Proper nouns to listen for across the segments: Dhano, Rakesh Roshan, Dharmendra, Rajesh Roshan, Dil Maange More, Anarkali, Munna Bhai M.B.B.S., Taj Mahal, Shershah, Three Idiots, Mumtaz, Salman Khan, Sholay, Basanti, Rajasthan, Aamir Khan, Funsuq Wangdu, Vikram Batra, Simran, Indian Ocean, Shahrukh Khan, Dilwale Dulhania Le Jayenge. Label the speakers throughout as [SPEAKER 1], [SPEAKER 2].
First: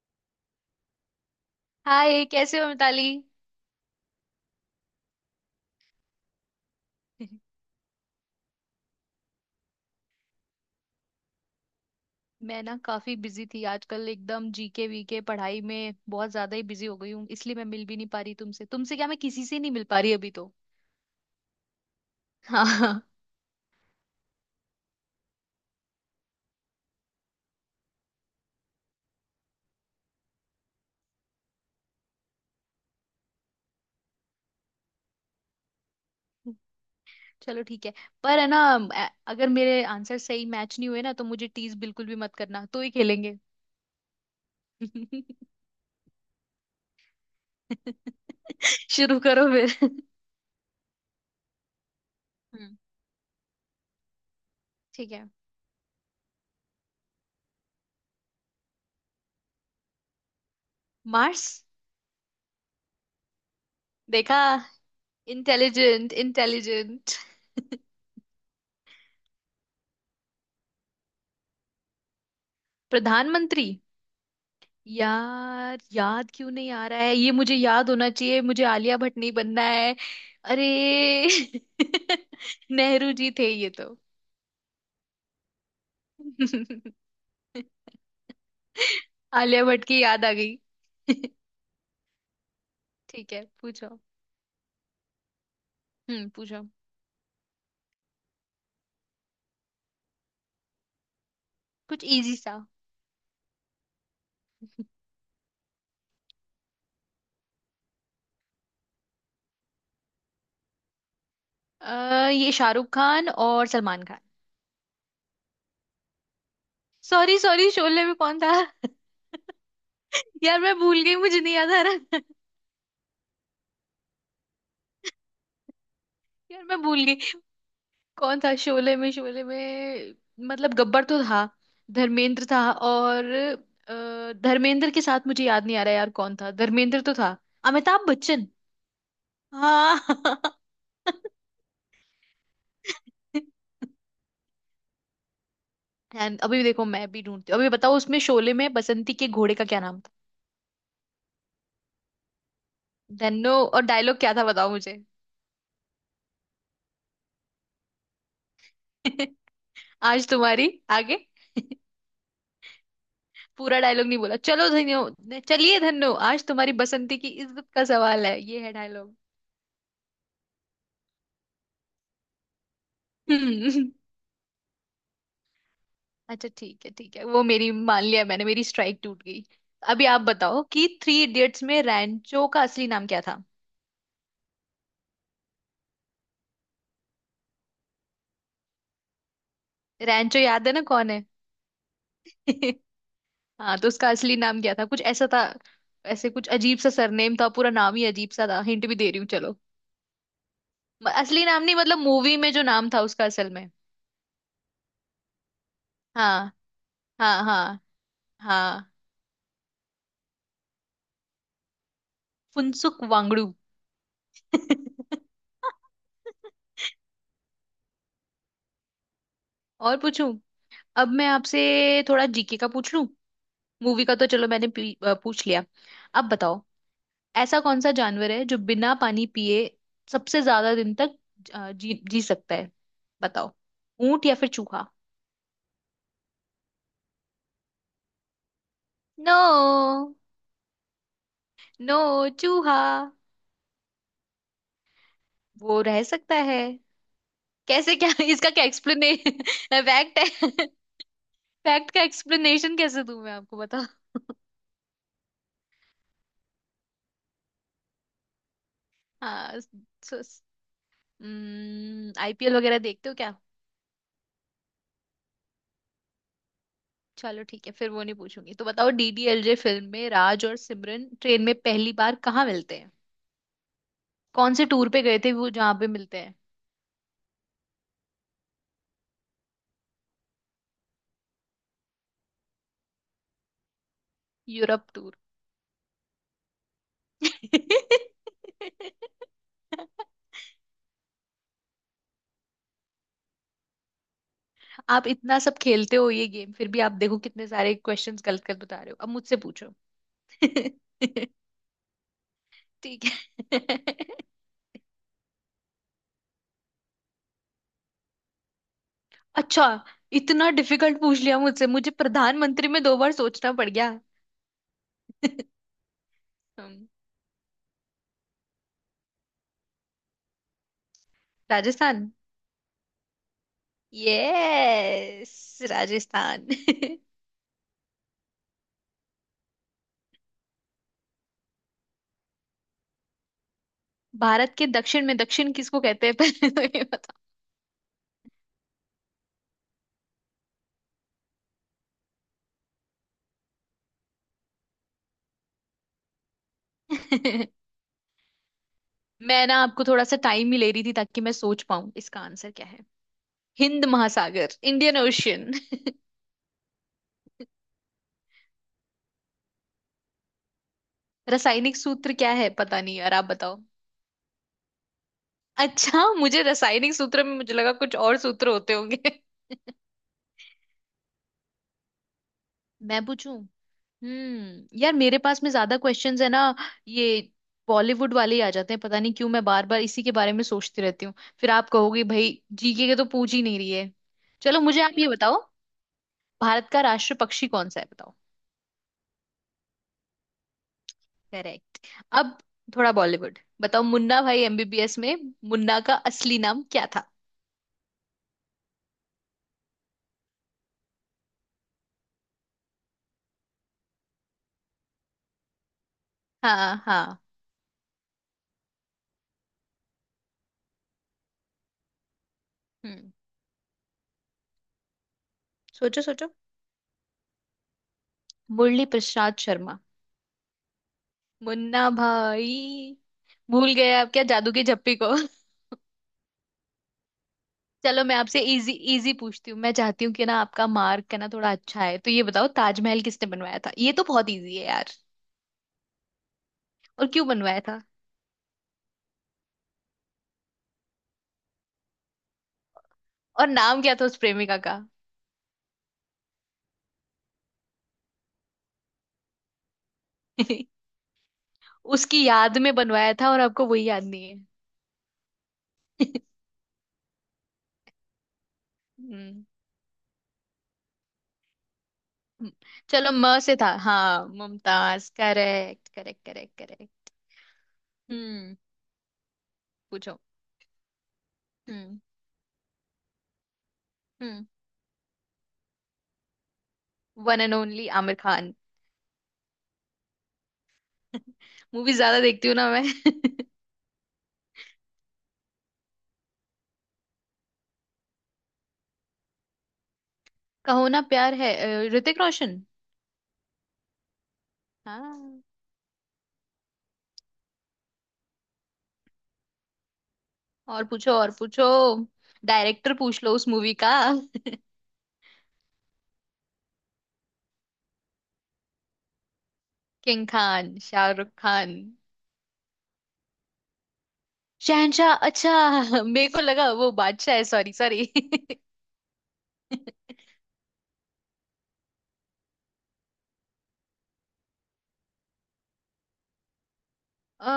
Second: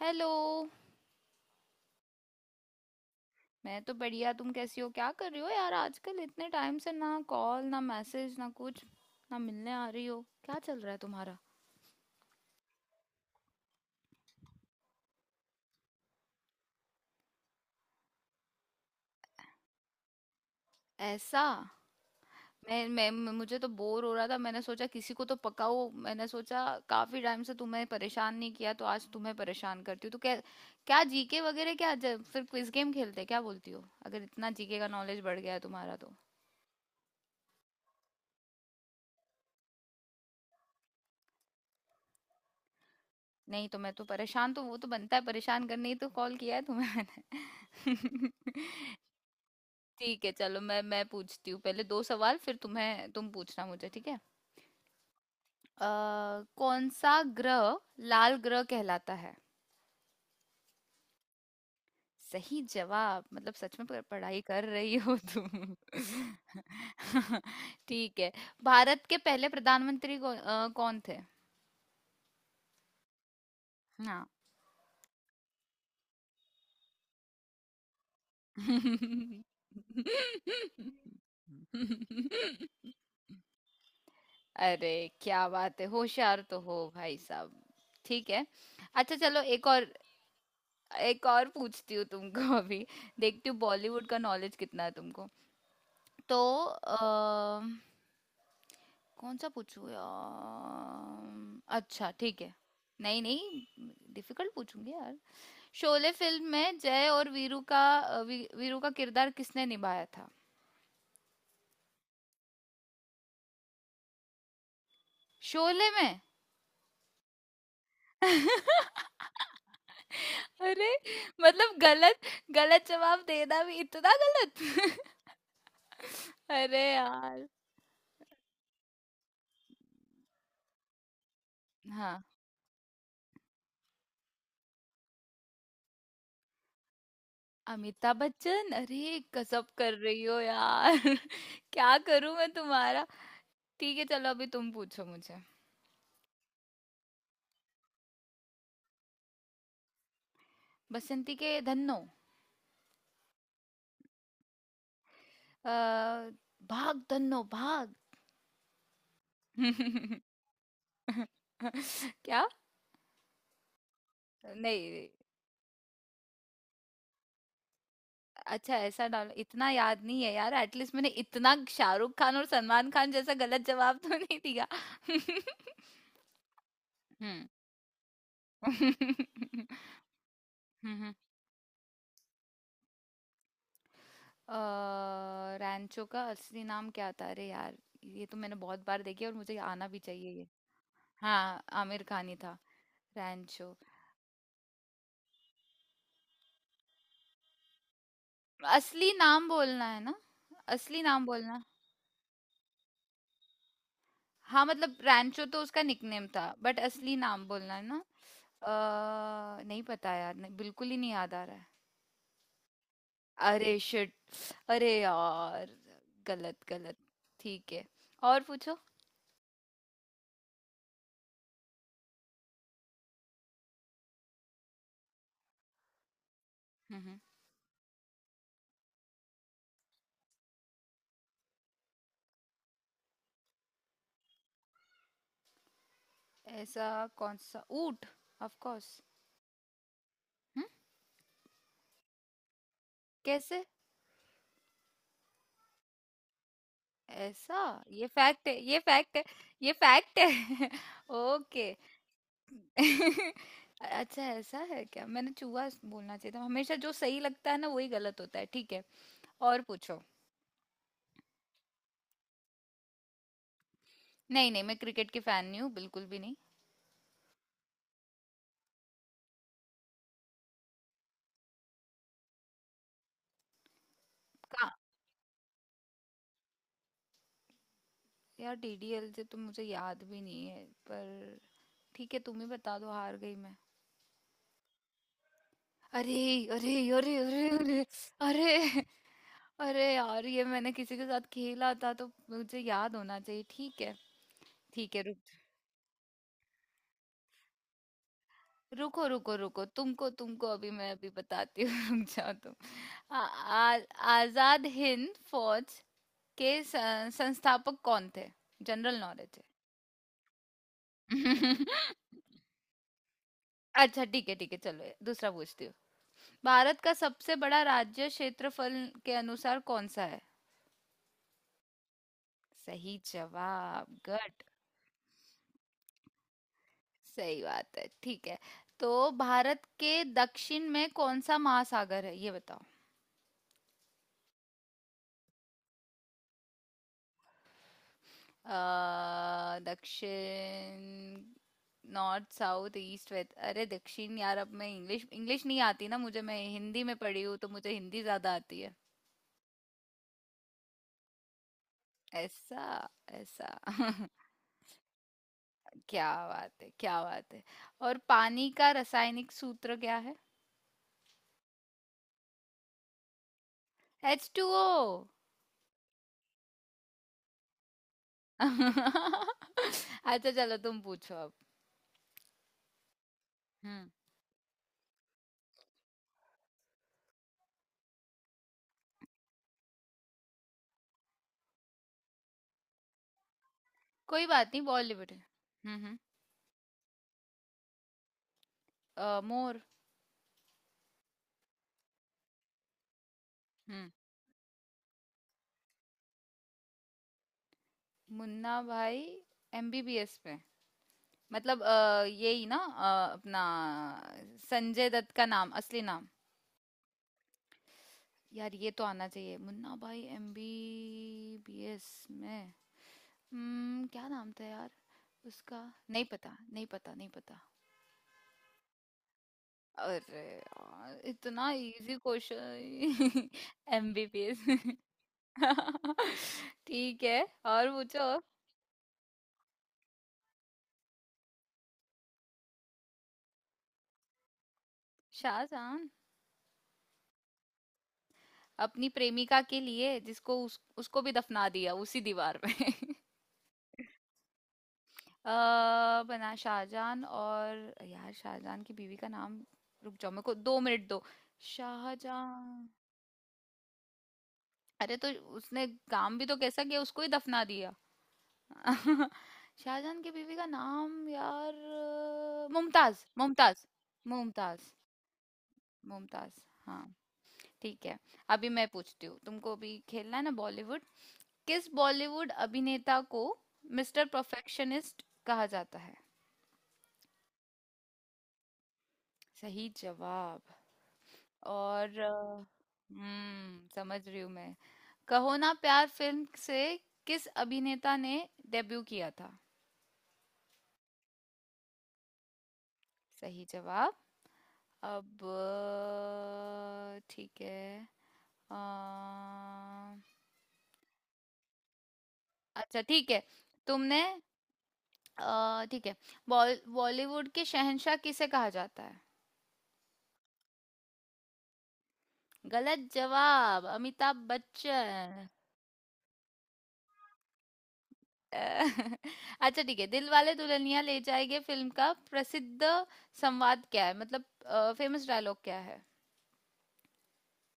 [SPEAKER 1] Hello.
[SPEAKER 2] Hi, कैसे हो मिताली?
[SPEAKER 1] मैं तो बढ़िया, तुम कैसी हो? क्या कर रही हो यार आजकल? इतने टाइम से ना कॉल, ना मैसेज, ना कुछ, ना मिलने आ रही हो। क्या चल रहा है तुम्हारा?
[SPEAKER 2] मैं ना काफी बिजी थी आजकल, एकदम जीके वीके पढ़ाई में बहुत ज्यादा ही बिजी हो गई हूँ। इसलिए मैं मिल भी नहीं पा रही तुमसे। तुमसे क्या, मैं किसी से नहीं मिल पा रही अभी तो।
[SPEAKER 1] ऐसा?
[SPEAKER 2] हाँ।
[SPEAKER 1] मुझे तो बोर हो रहा था, मैंने सोचा किसी को तो पकाओ। मैंने सोचा काफी टाइम से तुम्हें परेशान नहीं किया, तो आज तुम्हें परेशान करती हूँ, तो क्या। क्या जीके वगैरह, फिर क्विज गेम खेलते हैं, क्या बोलती हो? अगर इतना जीके का नॉलेज बढ़ गया है तुम्हारा तो।
[SPEAKER 2] चलो ठीक है। पर है ना, अगर मेरे आंसर सही मैच नहीं हुए ना तो मुझे टीज बिल्कुल भी मत करना, तो ही खेलेंगे।
[SPEAKER 1] नहीं तो मैं तो परेशान, तो वो तो बनता है, परेशान करने ही तो कॉल किया है तुम्हें मैंने।
[SPEAKER 2] शुरू करो फिर।
[SPEAKER 1] ठीक है, चलो मैं पूछती हूँ पहले 2 सवाल, फिर
[SPEAKER 2] हम्म।
[SPEAKER 1] तुम्हें, तुम पूछना मुझे, ठीक है?
[SPEAKER 2] ठीक है।
[SPEAKER 1] अ, कौन सा ग्रह लाल ग्रह कहलाता है?
[SPEAKER 2] मार्स।
[SPEAKER 1] सही जवाब, मतलब सच में
[SPEAKER 2] देखा।
[SPEAKER 1] पढ़ाई कर रही हो तुम।
[SPEAKER 2] Intelligent intelligent.
[SPEAKER 1] ठीक है। भारत के पहले प्रधानमंत्री कौन थे?
[SPEAKER 2] प्रधानमंत्री?
[SPEAKER 1] हाँ।
[SPEAKER 2] यार याद क्यों नहीं आ रहा है, ये मुझे याद होना चाहिए। मुझे आलिया भट्ट नहीं बनना है। अरे। नेहरू जी थे ये तो।
[SPEAKER 1] अरे, क्या बात है, होशियार तो हो भाई साहब। ठीक है, अच्छा चलो
[SPEAKER 2] आलिया
[SPEAKER 1] एक
[SPEAKER 2] भट्ट
[SPEAKER 1] और,
[SPEAKER 2] की याद आ गई।
[SPEAKER 1] एक और पूछती हूँ तुमको। अभी
[SPEAKER 2] ठीक है
[SPEAKER 1] देखती हूँ
[SPEAKER 2] पूछो।
[SPEAKER 1] बॉलीवुड का नॉलेज कितना है तुमको। तो
[SPEAKER 2] पूछो।
[SPEAKER 1] अ, कौन सा पूछूँ यार?
[SPEAKER 2] कुछ
[SPEAKER 1] अच्छा
[SPEAKER 2] इजी
[SPEAKER 1] ठीक है,
[SPEAKER 2] सा।
[SPEAKER 1] नहीं नहीं, डिफिकल्ट पूछूंगी यार। शोले फिल्म में जय और वीरू का, वीरू का किरदार किसने निभाया था?
[SPEAKER 2] ये शाहरुख खान और सलमान खान।
[SPEAKER 1] शोले में।
[SPEAKER 2] सॉरी सॉरी, शोले में कौन था? यार मैं
[SPEAKER 1] अरे,
[SPEAKER 2] भूल गई, मुझे नहीं याद
[SPEAKER 1] मतलब
[SPEAKER 2] आ
[SPEAKER 1] गलत,
[SPEAKER 2] रहा।
[SPEAKER 1] गलत जवाब देना भी इतना गलत।
[SPEAKER 2] यार मैं
[SPEAKER 1] अरे
[SPEAKER 2] भूल गई।
[SPEAKER 1] यार।
[SPEAKER 2] कौन था शोले में? मतलब गब्बर तो था,
[SPEAKER 1] हाँ,
[SPEAKER 2] धर्मेंद्र था और धर्मेंद्र के साथ मुझे याद नहीं आ रहा यार, कौन था? धर्मेंद्र तो था। अमिताभ
[SPEAKER 1] अमिताभ
[SPEAKER 2] बच्चन।
[SPEAKER 1] बच्चन। अरे गजब कर
[SPEAKER 2] हाँ।
[SPEAKER 1] रही हो यार। क्या करूं मैं तुम्हारा। ठीक है, चलो अभी तुम पूछो मुझे।
[SPEAKER 2] And अभी देखो, मैं भी ढूंढती हूँ। अभी बताओ उसमें, शोले में बसंती के घोड़े का क्या नाम था?
[SPEAKER 1] बसंती के धन्नो।
[SPEAKER 2] धन्नो। और डायलॉग क्या था, बताओ मुझे।
[SPEAKER 1] अ, भाग धन्नो भाग।
[SPEAKER 2] आज तुम्हारी। आगे।
[SPEAKER 1] क्या?
[SPEAKER 2] पूरा डायलॉग नहीं बोला, चलो
[SPEAKER 1] नहीं।
[SPEAKER 2] धन्यो। चलिए धन्नो, आज तुम्हारी बसंती की इज्जत का सवाल है, ये है
[SPEAKER 1] अच्छा ऐसा,
[SPEAKER 2] डायलॉग।
[SPEAKER 1] डालो इतना याद नहीं है यार, एटलीस्ट मैंने इतना शाहरुख खान और सलमान खान जैसा गलत जवाब तो नहीं दिया।
[SPEAKER 2] अच्छा ठीक है ठीक है, वो मेरी मान लिया मैंने, मेरी स्ट्राइक
[SPEAKER 1] हम्म।
[SPEAKER 2] टूट गई। अभी आप बताओ कि थ्री इडियट्स में रैंचो का असली नाम क्या था?
[SPEAKER 1] रैंचो का असली नाम क्या था? अरे यार, ये तो मैंने बहुत बार देखी है और मुझे आना भी चाहिए
[SPEAKER 2] रैंचो
[SPEAKER 1] ये।
[SPEAKER 2] याद है ना, कौन है?
[SPEAKER 1] हाँ, आमिर खान ही था। रैंचो?
[SPEAKER 2] हाँ, तो उसका असली नाम क्या था? कुछ ऐसा था, ऐसे कुछ अजीब सा सरनेम था, पूरा नाम ही अजीब सा था। हिंट भी दे
[SPEAKER 1] असली
[SPEAKER 2] रही हूँ
[SPEAKER 1] नाम
[SPEAKER 2] चलो।
[SPEAKER 1] बोलना है ना? असली नाम
[SPEAKER 2] असली
[SPEAKER 1] बोलना।
[SPEAKER 2] नाम नहीं, मतलब मूवी में जो नाम था उसका असल में।
[SPEAKER 1] हाँ, मतलब रैंचो तो उसका निकनेम था,
[SPEAKER 2] हाँ।
[SPEAKER 1] बट असली
[SPEAKER 2] हाँ
[SPEAKER 1] नाम बोलना
[SPEAKER 2] हाँ।
[SPEAKER 1] है ना।
[SPEAKER 2] हाँ।
[SPEAKER 1] नहीं पता यार, नहीं, बिल्कुल ही नहीं याद आ रहा है।
[SPEAKER 2] फुनसुक वांगडू।
[SPEAKER 1] अरे शिट। अरे यार, गलत गलत। ठीक है, और पूछो।
[SPEAKER 2] और पूछूं? अब मैं आपसे थोड़ा जीके का पूछ लूं, मूवी का तो चलो मैंने पूछ लिया। अब बताओ,
[SPEAKER 1] हम्म। हम्म।
[SPEAKER 2] ऐसा कौन सा जानवर है जो बिना पानी पिए सबसे ज्यादा दिन तक जी जी सकता है? बताओ, ऊंट या फिर चूहा?
[SPEAKER 1] ऐसा? कौन सा? ऊंट? Of course.
[SPEAKER 2] नो।
[SPEAKER 1] हम्म।
[SPEAKER 2] नो। चूहा।
[SPEAKER 1] कैसे?
[SPEAKER 2] वो रह सकता है।
[SPEAKER 1] ऐसा?
[SPEAKER 2] कैसे
[SPEAKER 1] ये
[SPEAKER 2] क्या?
[SPEAKER 1] फैक्ट
[SPEAKER 2] इसका
[SPEAKER 1] है,
[SPEAKER 2] क्या
[SPEAKER 1] ये
[SPEAKER 2] एक्सप्लेने
[SPEAKER 1] फैक्ट है, ये फैक्ट
[SPEAKER 2] फैक्ट है।
[SPEAKER 1] है। ओके।
[SPEAKER 2] फैक्ट का एक्सप्लेनेशन कैसे दूं मैं आपको, बताओ।
[SPEAKER 1] अच्छा ऐसा है क्या, मैंने चूहा बोलना चाहिए था। हमेशा जो सही लगता है ना, वही गलत होता है। ठीक है,
[SPEAKER 2] हाँ।
[SPEAKER 1] और पूछो।
[SPEAKER 2] आईपीएल वगैरह देखते हो क्या?
[SPEAKER 1] नहीं नहीं, मैं क्रिकेट की फैन नहीं हूँ, बिल्कुल भी नहीं।
[SPEAKER 2] चलो ठीक है, फिर वो नहीं पूछूंगी। तो बताओ, डीडीएलजे फिल्म में राज और सिमरन ट्रेन में पहली बार कहाँ मिलते हैं? कौन से
[SPEAKER 1] कहाँ?
[SPEAKER 2] टूर पे गए थे वो, जहाँ पे मिलते हैं?
[SPEAKER 1] यार डीडीएल से तो मुझे याद भी नहीं है, पर ठीक है, तुम ही बता दो, हार गई मैं।
[SPEAKER 2] Europe tour.
[SPEAKER 1] अरे अरे, अरे अरे अरे। अरे, अरे यार ये मैंने किसी के साथ खेला था, तो मुझे याद होना चाहिए ठीक है। ठीक है।
[SPEAKER 2] आप इतना सब खेलते हो ये गेम, फिर भी आप देखो कितने सारे क्वेश्चंस गलत गलत बता रहे हो।
[SPEAKER 1] रुको
[SPEAKER 2] अब
[SPEAKER 1] रुको
[SPEAKER 2] मुझसे
[SPEAKER 1] रुको,
[SPEAKER 2] पूछो।
[SPEAKER 1] तुमको तुमको अभी मैं अभी बताती हूँ। रुक जाओ तुम।
[SPEAKER 2] ठीक
[SPEAKER 1] आ, आ,
[SPEAKER 2] है।
[SPEAKER 1] आजाद हिंद फौज के संस्थापक कौन थे? जनरल नॉलेज
[SPEAKER 2] अच्छा, इतना डिफिकल्ट पूछ लिया
[SPEAKER 1] है।
[SPEAKER 2] मुझसे, मुझे प्रधानमंत्री में दो बार सोचना पड़ गया।
[SPEAKER 1] अच्छा ठीक है, ठीक है चलो दूसरा पूछती हूँ। भारत
[SPEAKER 2] हम्म।
[SPEAKER 1] का सबसे बड़ा राज्य क्षेत्रफल के अनुसार कौन सा है?
[SPEAKER 2] राजस्थान।
[SPEAKER 1] सही जवाब, गुड।
[SPEAKER 2] यस राजस्थान।
[SPEAKER 1] सही बात है, ठीक है। तो भारत के दक्षिण में कौन सा महासागर है, ये बताओ।
[SPEAKER 2] भारत के दक्षिण में? दक्षिण किसको कहते हैं? पहले तो ये
[SPEAKER 1] दक्षिण, नॉर्थ साउथ ईस्ट वेस्ट, अरे दक्षिण यार, अब मैं इंग्लिश, इंग्लिश नहीं आती ना मुझे, मैं हिंदी में पढ़ी हूँ,
[SPEAKER 2] बताओ।
[SPEAKER 1] तो मुझे हिंदी ज्यादा आती है।
[SPEAKER 2] मैं ना आपको थोड़ा सा टाइम ही ले रही थी ताकि मैं सोच पाऊं इसका आंसर
[SPEAKER 1] ऐसा?
[SPEAKER 2] क्या है।
[SPEAKER 1] ऐसा?
[SPEAKER 2] हिंद महासागर, इंडियन ओशियन।
[SPEAKER 1] क्या बात है, क्या बात है। और पानी का रासायनिक सूत्र क्या है?
[SPEAKER 2] रासायनिक सूत्र क्या है, पता नहीं यार, आप बताओ।
[SPEAKER 1] H2O।
[SPEAKER 2] अच्छा, मुझे रासायनिक सूत्र में मुझे लगा कुछ और सूत्र होते होंगे।
[SPEAKER 1] अच्छा चलो तुम पूछो अब।
[SPEAKER 2] मैं पूछूं?
[SPEAKER 1] हम्म।
[SPEAKER 2] यार मेरे पास में ज्यादा क्वेश्चंस है ना, ये बॉलीवुड वाले ही आ जाते हैं। पता नहीं क्यों मैं बार बार इसी के बारे में सोचती रहती हूँ। फिर आप कहोगे भाई, जीके के तो पूछ ही नहीं रही है।
[SPEAKER 1] कोई बात
[SPEAKER 2] चलो
[SPEAKER 1] नहीं,
[SPEAKER 2] मुझे आप ये
[SPEAKER 1] बॉलीवुड।
[SPEAKER 2] बताओ,
[SPEAKER 1] हम्म।
[SPEAKER 2] भारत का राष्ट्र पक्षी कौन सा है, बताओ?
[SPEAKER 1] मोर।
[SPEAKER 2] करेक्ट। अब थोड़ा बॉलीवुड बताओ,
[SPEAKER 1] हम्म।
[SPEAKER 2] मुन्ना भाई एमबीबीएस में मुन्ना का असली नाम क्या था?
[SPEAKER 1] मुन्ना भाई एमबीबीएस में? मतलब यही ना, अपना संजय दत्त का नाम, असली नाम?
[SPEAKER 2] हाँ हाँ।
[SPEAKER 1] यार ये तो आना चाहिए, मुन्ना भाई MBBS में।
[SPEAKER 2] हम्म।
[SPEAKER 1] हम्म, क्या नाम था यार उसका?
[SPEAKER 2] सोचो
[SPEAKER 1] नहीं
[SPEAKER 2] सोचो।
[SPEAKER 1] पता, नहीं पता, नहीं पता।
[SPEAKER 2] मुरली प्रसाद शर्मा।
[SPEAKER 1] अरे यार, इतना
[SPEAKER 2] मुन्ना
[SPEAKER 1] इजी
[SPEAKER 2] भाई।
[SPEAKER 1] क्वेश्चन।
[SPEAKER 2] भूल गए आप क्या
[SPEAKER 1] एमबीबीएस।
[SPEAKER 2] जादू की झप्पी को?
[SPEAKER 1] ठीक है, और
[SPEAKER 2] चलो
[SPEAKER 1] पूछो।
[SPEAKER 2] मैं आपसे इजी इजी पूछती हूँ, मैं चाहती हूँ कि ना आपका मार्क है ना थोड़ा अच्छा है। तो ये बताओ, ताजमहल किसने बनवाया था, ये तो बहुत इजी है यार।
[SPEAKER 1] शाहजहां।
[SPEAKER 2] और क्यों बनवाया था?
[SPEAKER 1] अपनी प्रेमिका के लिए, जिसको उसको भी दफना दिया उसी दीवार में।
[SPEAKER 2] और नाम क्या था उस प्रेमिका का?
[SPEAKER 1] अ, बना शाहजहान, और यार शाहजहान की बीवी का नाम, रुक जाओ मेरे को दो मिनट दो।
[SPEAKER 2] उसकी
[SPEAKER 1] शाहजहां।
[SPEAKER 2] याद में बनवाया था और आपको वही याद नहीं है।
[SPEAKER 1] अरे तो उसने काम भी तो कैसा किया, उसको ही दफना दिया।
[SPEAKER 2] हम्म।
[SPEAKER 1] शाहजहान की बीवी का नाम यार,
[SPEAKER 2] हम्म।
[SPEAKER 1] मुमताज,
[SPEAKER 2] चलो म से
[SPEAKER 1] मुमताज।
[SPEAKER 2] था, हाँ
[SPEAKER 1] Mumtaz,
[SPEAKER 2] Mumtaz, correct correct
[SPEAKER 1] Mumtaz.
[SPEAKER 2] Correct
[SPEAKER 1] हाँ,
[SPEAKER 2] करेक्ट।
[SPEAKER 1] ठीक है। अभी
[SPEAKER 2] हम्म,
[SPEAKER 1] मैं पूछती हूँ तुमको, अभी खेलना
[SPEAKER 2] पूछो।
[SPEAKER 1] है ना बॉलीवुड। किस
[SPEAKER 2] हम्म।
[SPEAKER 1] बॉलीवुड अभिनेता को मिस्टर
[SPEAKER 2] हम्म
[SPEAKER 1] परफेक्शनिस्ट कहा जाता है?
[SPEAKER 2] One and only Aamir Khan.
[SPEAKER 1] सही जवाब।
[SPEAKER 2] मूवी
[SPEAKER 1] और
[SPEAKER 2] ज्यादा देखती हूँ ना मैं।
[SPEAKER 1] हम्म, समझ रही हूँ मैं। कहो ना प्यार फिल्म से किस अभिनेता ने डेब्यू किया था?
[SPEAKER 2] कहो ना प्यार है, ऋतिक रोशन।
[SPEAKER 1] सही जवाब। अब
[SPEAKER 2] हाँ।
[SPEAKER 1] ठीक है। अ,
[SPEAKER 2] और पूछो और पूछो,
[SPEAKER 1] अच्छा
[SPEAKER 2] डायरेक्टर
[SPEAKER 1] ठीक है,
[SPEAKER 2] पूछ लो उस मूवी का।
[SPEAKER 1] तुमने, ठीक है, बॉलीवुड के शहंशाह किसे कहा जाता है?
[SPEAKER 2] किंग खान शाहरुख खान।
[SPEAKER 1] गलत जवाब, अमिताभ
[SPEAKER 2] शहनशाह?
[SPEAKER 1] बच्चन।
[SPEAKER 2] अच्छा। मेरे को लगा वो बादशाह है, सॉरी सॉरी।
[SPEAKER 1] अ, अच्छा ठीक है, दिलवाले दुल्हनिया ले जाएंगे फिल्म का प्रसिद्ध संवाद क्या है, मतलब फेमस डायलॉग क्या है?
[SPEAKER 2] अ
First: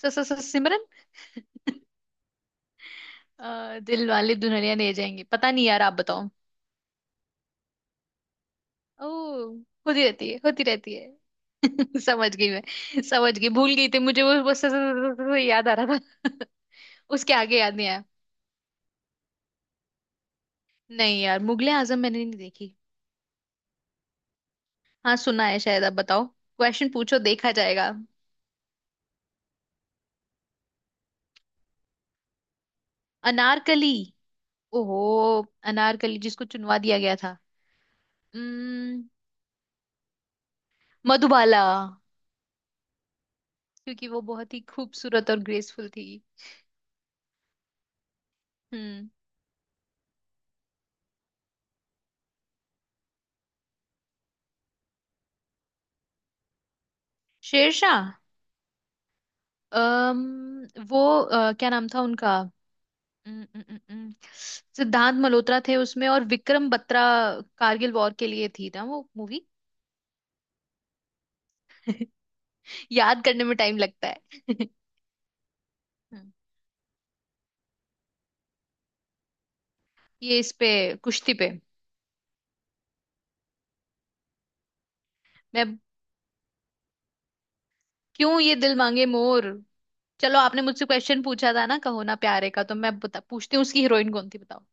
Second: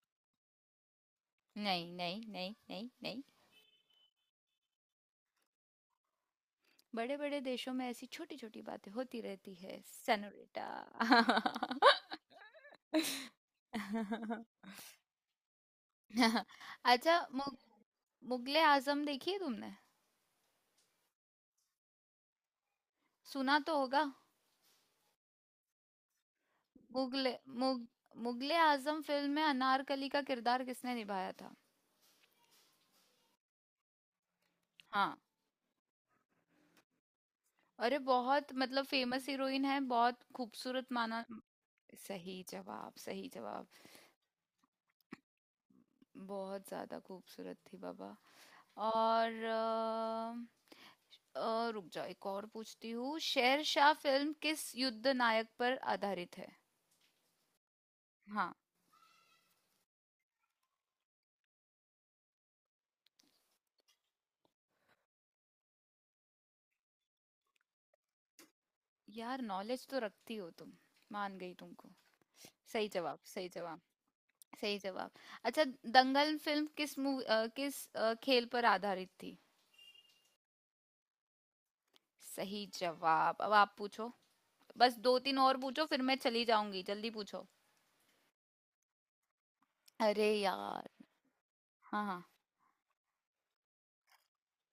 [SPEAKER 2] सिमरन।
[SPEAKER 1] नहीं नहीं नहीं नहीं नहीं।
[SPEAKER 2] दिल वाले दुल्हनिया ले जाएंगे, पता नहीं यार, आप बताओ।
[SPEAKER 1] बड़े बड़े देशों में ऐसी छोटी छोटी बातें
[SPEAKER 2] ओ।
[SPEAKER 1] होती रहती है
[SPEAKER 2] होती रहती है, होती
[SPEAKER 1] सेनोरिटा।
[SPEAKER 2] रहती है। समझ गई मैं, समझ गई। भूल गई थी, मुझे वो बस याद आ रहा था।
[SPEAKER 1] अच्छा
[SPEAKER 2] उसके आगे याद नहीं आया।
[SPEAKER 1] मुगले आजम देखी है तुमने?
[SPEAKER 2] नहीं यार, मुगले आजम मैंने नहीं देखी।
[SPEAKER 1] सुना तो होगा।
[SPEAKER 2] हाँ, सुना है शायद। अब बताओ क्वेश्चन, पूछो
[SPEAKER 1] मुगले
[SPEAKER 2] देखा
[SPEAKER 1] मुग,
[SPEAKER 2] जाएगा।
[SPEAKER 1] मुगले आजम फिल्म में अनारकली का किरदार किसने निभाया था?
[SPEAKER 2] अनारकली। ओहो।
[SPEAKER 1] हाँ।
[SPEAKER 2] अनारकली जिसको चुनवा दिया गया था।
[SPEAKER 1] अरे बहुत मतलब
[SPEAKER 2] उम्म,
[SPEAKER 1] फेमस हीरोइन है, बहुत खूबसूरत माना।
[SPEAKER 2] मधुबाला।
[SPEAKER 1] सही जवाब, सही जवाब।
[SPEAKER 2] क्योंकि वो बहुत ही खूबसूरत और ग्रेसफुल थी।
[SPEAKER 1] बहुत ज्यादा खूबसूरत थी बाबा।
[SPEAKER 2] हम्म।
[SPEAKER 1] और रुक जाओ, एक और पूछती हूँ। शेरशाह फिल्म किस युद्ध नायक पर आधारित है?
[SPEAKER 2] शेरशाह।
[SPEAKER 1] हाँ।
[SPEAKER 2] वो क्या नाम था उनका? उम्म, उम्म, उम्म, उम्म, सिद्धांत मल्होत्रा थे उसमें, और विक्रम बत्रा। कारगिल वॉर के लिए थी ना वो
[SPEAKER 1] यार
[SPEAKER 2] मूवी।
[SPEAKER 1] नॉलेज तो रखती हो तुम, मान गई तुमको। सही जवाब,
[SPEAKER 2] याद करने
[SPEAKER 1] सही
[SPEAKER 2] में टाइम
[SPEAKER 1] जवाब,
[SPEAKER 2] लगता है।
[SPEAKER 1] सही जवाब। अच्छा
[SPEAKER 2] हम्म।
[SPEAKER 1] दंगल फिल्म किस मूवी, किस खेल पर आधारित थी?
[SPEAKER 2] ये इस पे, कुश्ती पे।
[SPEAKER 1] सही जवाब। अब आप पूछो, बस दो तीन और
[SPEAKER 2] मैं,
[SPEAKER 1] पूछो, फिर मैं चली जाऊंगी, जल्दी पूछो।
[SPEAKER 2] क्यों ये दिल मांगे मोर।
[SPEAKER 1] अरे
[SPEAKER 2] चलो आपने मुझसे
[SPEAKER 1] यार।
[SPEAKER 2] क्वेश्चन पूछा था ना कहो
[SPEAKER 1] हाँ
[SPEAKER 2] ना
[SPEAKER 1] हाँ,
[SPEAKER 2] प्यारे का, तो मैं बता पूछती हूँ, उसकी हीरोइन कौन थी, बताओ?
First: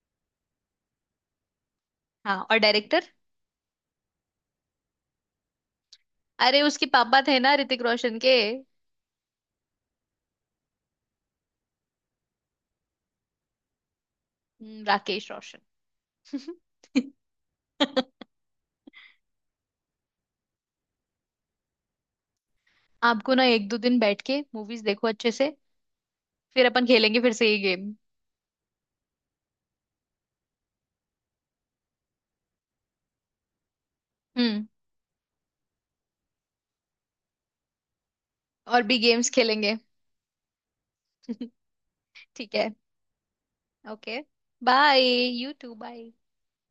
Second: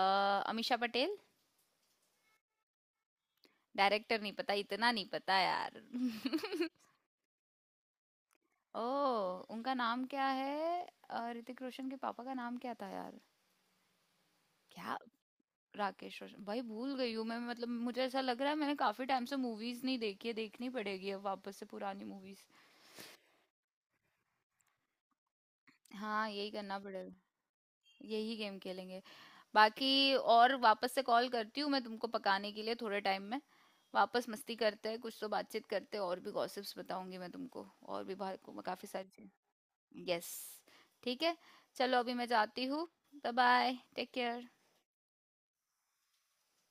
[SPEAKER 1] अमीषा पटेल।
[SPEAKER 2] हाँ। और डायरेक्टर?
[SPEAKER 1] डायरेक्टर नहीं पता, इतना नहीं पता यार।
[SPEAKER 2] अरे उसके पापा थे ना, ऋतिक रोशन के।
[SPEAKER 1] ओ, उनका नाम क्या है, ऋतिक रोशन के पापा का नाम क्या था यार? क्या,
[SPEAKER 2] राकेश रोशन।
[SPEAKER 1] राकेश रोशन? भाई भूल गई हूँ मैं, मतलब मुझे ऐसा लग रहा है मैंने काफी टाइम से मूवीज नहीं देखी है, देखनी पड़ेगी अब वापस से पुरानी मूवीज।
[SPEAKER 2] आपको ना एक दो दिन बैठ के मूवीज देखो अच्छे से।
[SPEAKER 1] हाँ, यही
[SPEAKER 2] फिर
[SPEAKER 1] करना
[SPEAKER 2] अपन
[SPEAKER 1] पड़ेगा।
[SPEAKER 2] खेलेंगे फिर से ये गेम।
[SPEAKER 1] यही गेम खेलेंगे बाकी, और वापस से कॉल करती हूँ मैं तुमको पकाने के लिए थोड़े टाइम में। वापस मस्ती
[SPEAKER 2] हम्म।
[SPEAKER 1] करते हैं, कुछ तो बातचीत करते हैं, और भी गॉसिप्स बताऊंगी मैं तुमको, और भी बाहर को
[SPEAKER 2] और
[SPEAKER 1] काफ़ी
[SPEAKER 2] भी
[SPEAKER 1] सारी
[SPEAKER 2] गेम्स
[SPEAKER 1] चीज़।
[SPEAKER 2] खेलेंगे।
[SPEAKER 1] यस, ठीक है, चलो अभी मैं
[SPEAKER 2] ठीक
[SPEAKER 1] जाती
[SPEAKER 2] है।
[SPEAKER 1] हूँ। Bye bye, take
[SPEAKER 2] okay.
[SPEAKER 1] Care.
[SPEAKER 2] Bye. You too bye.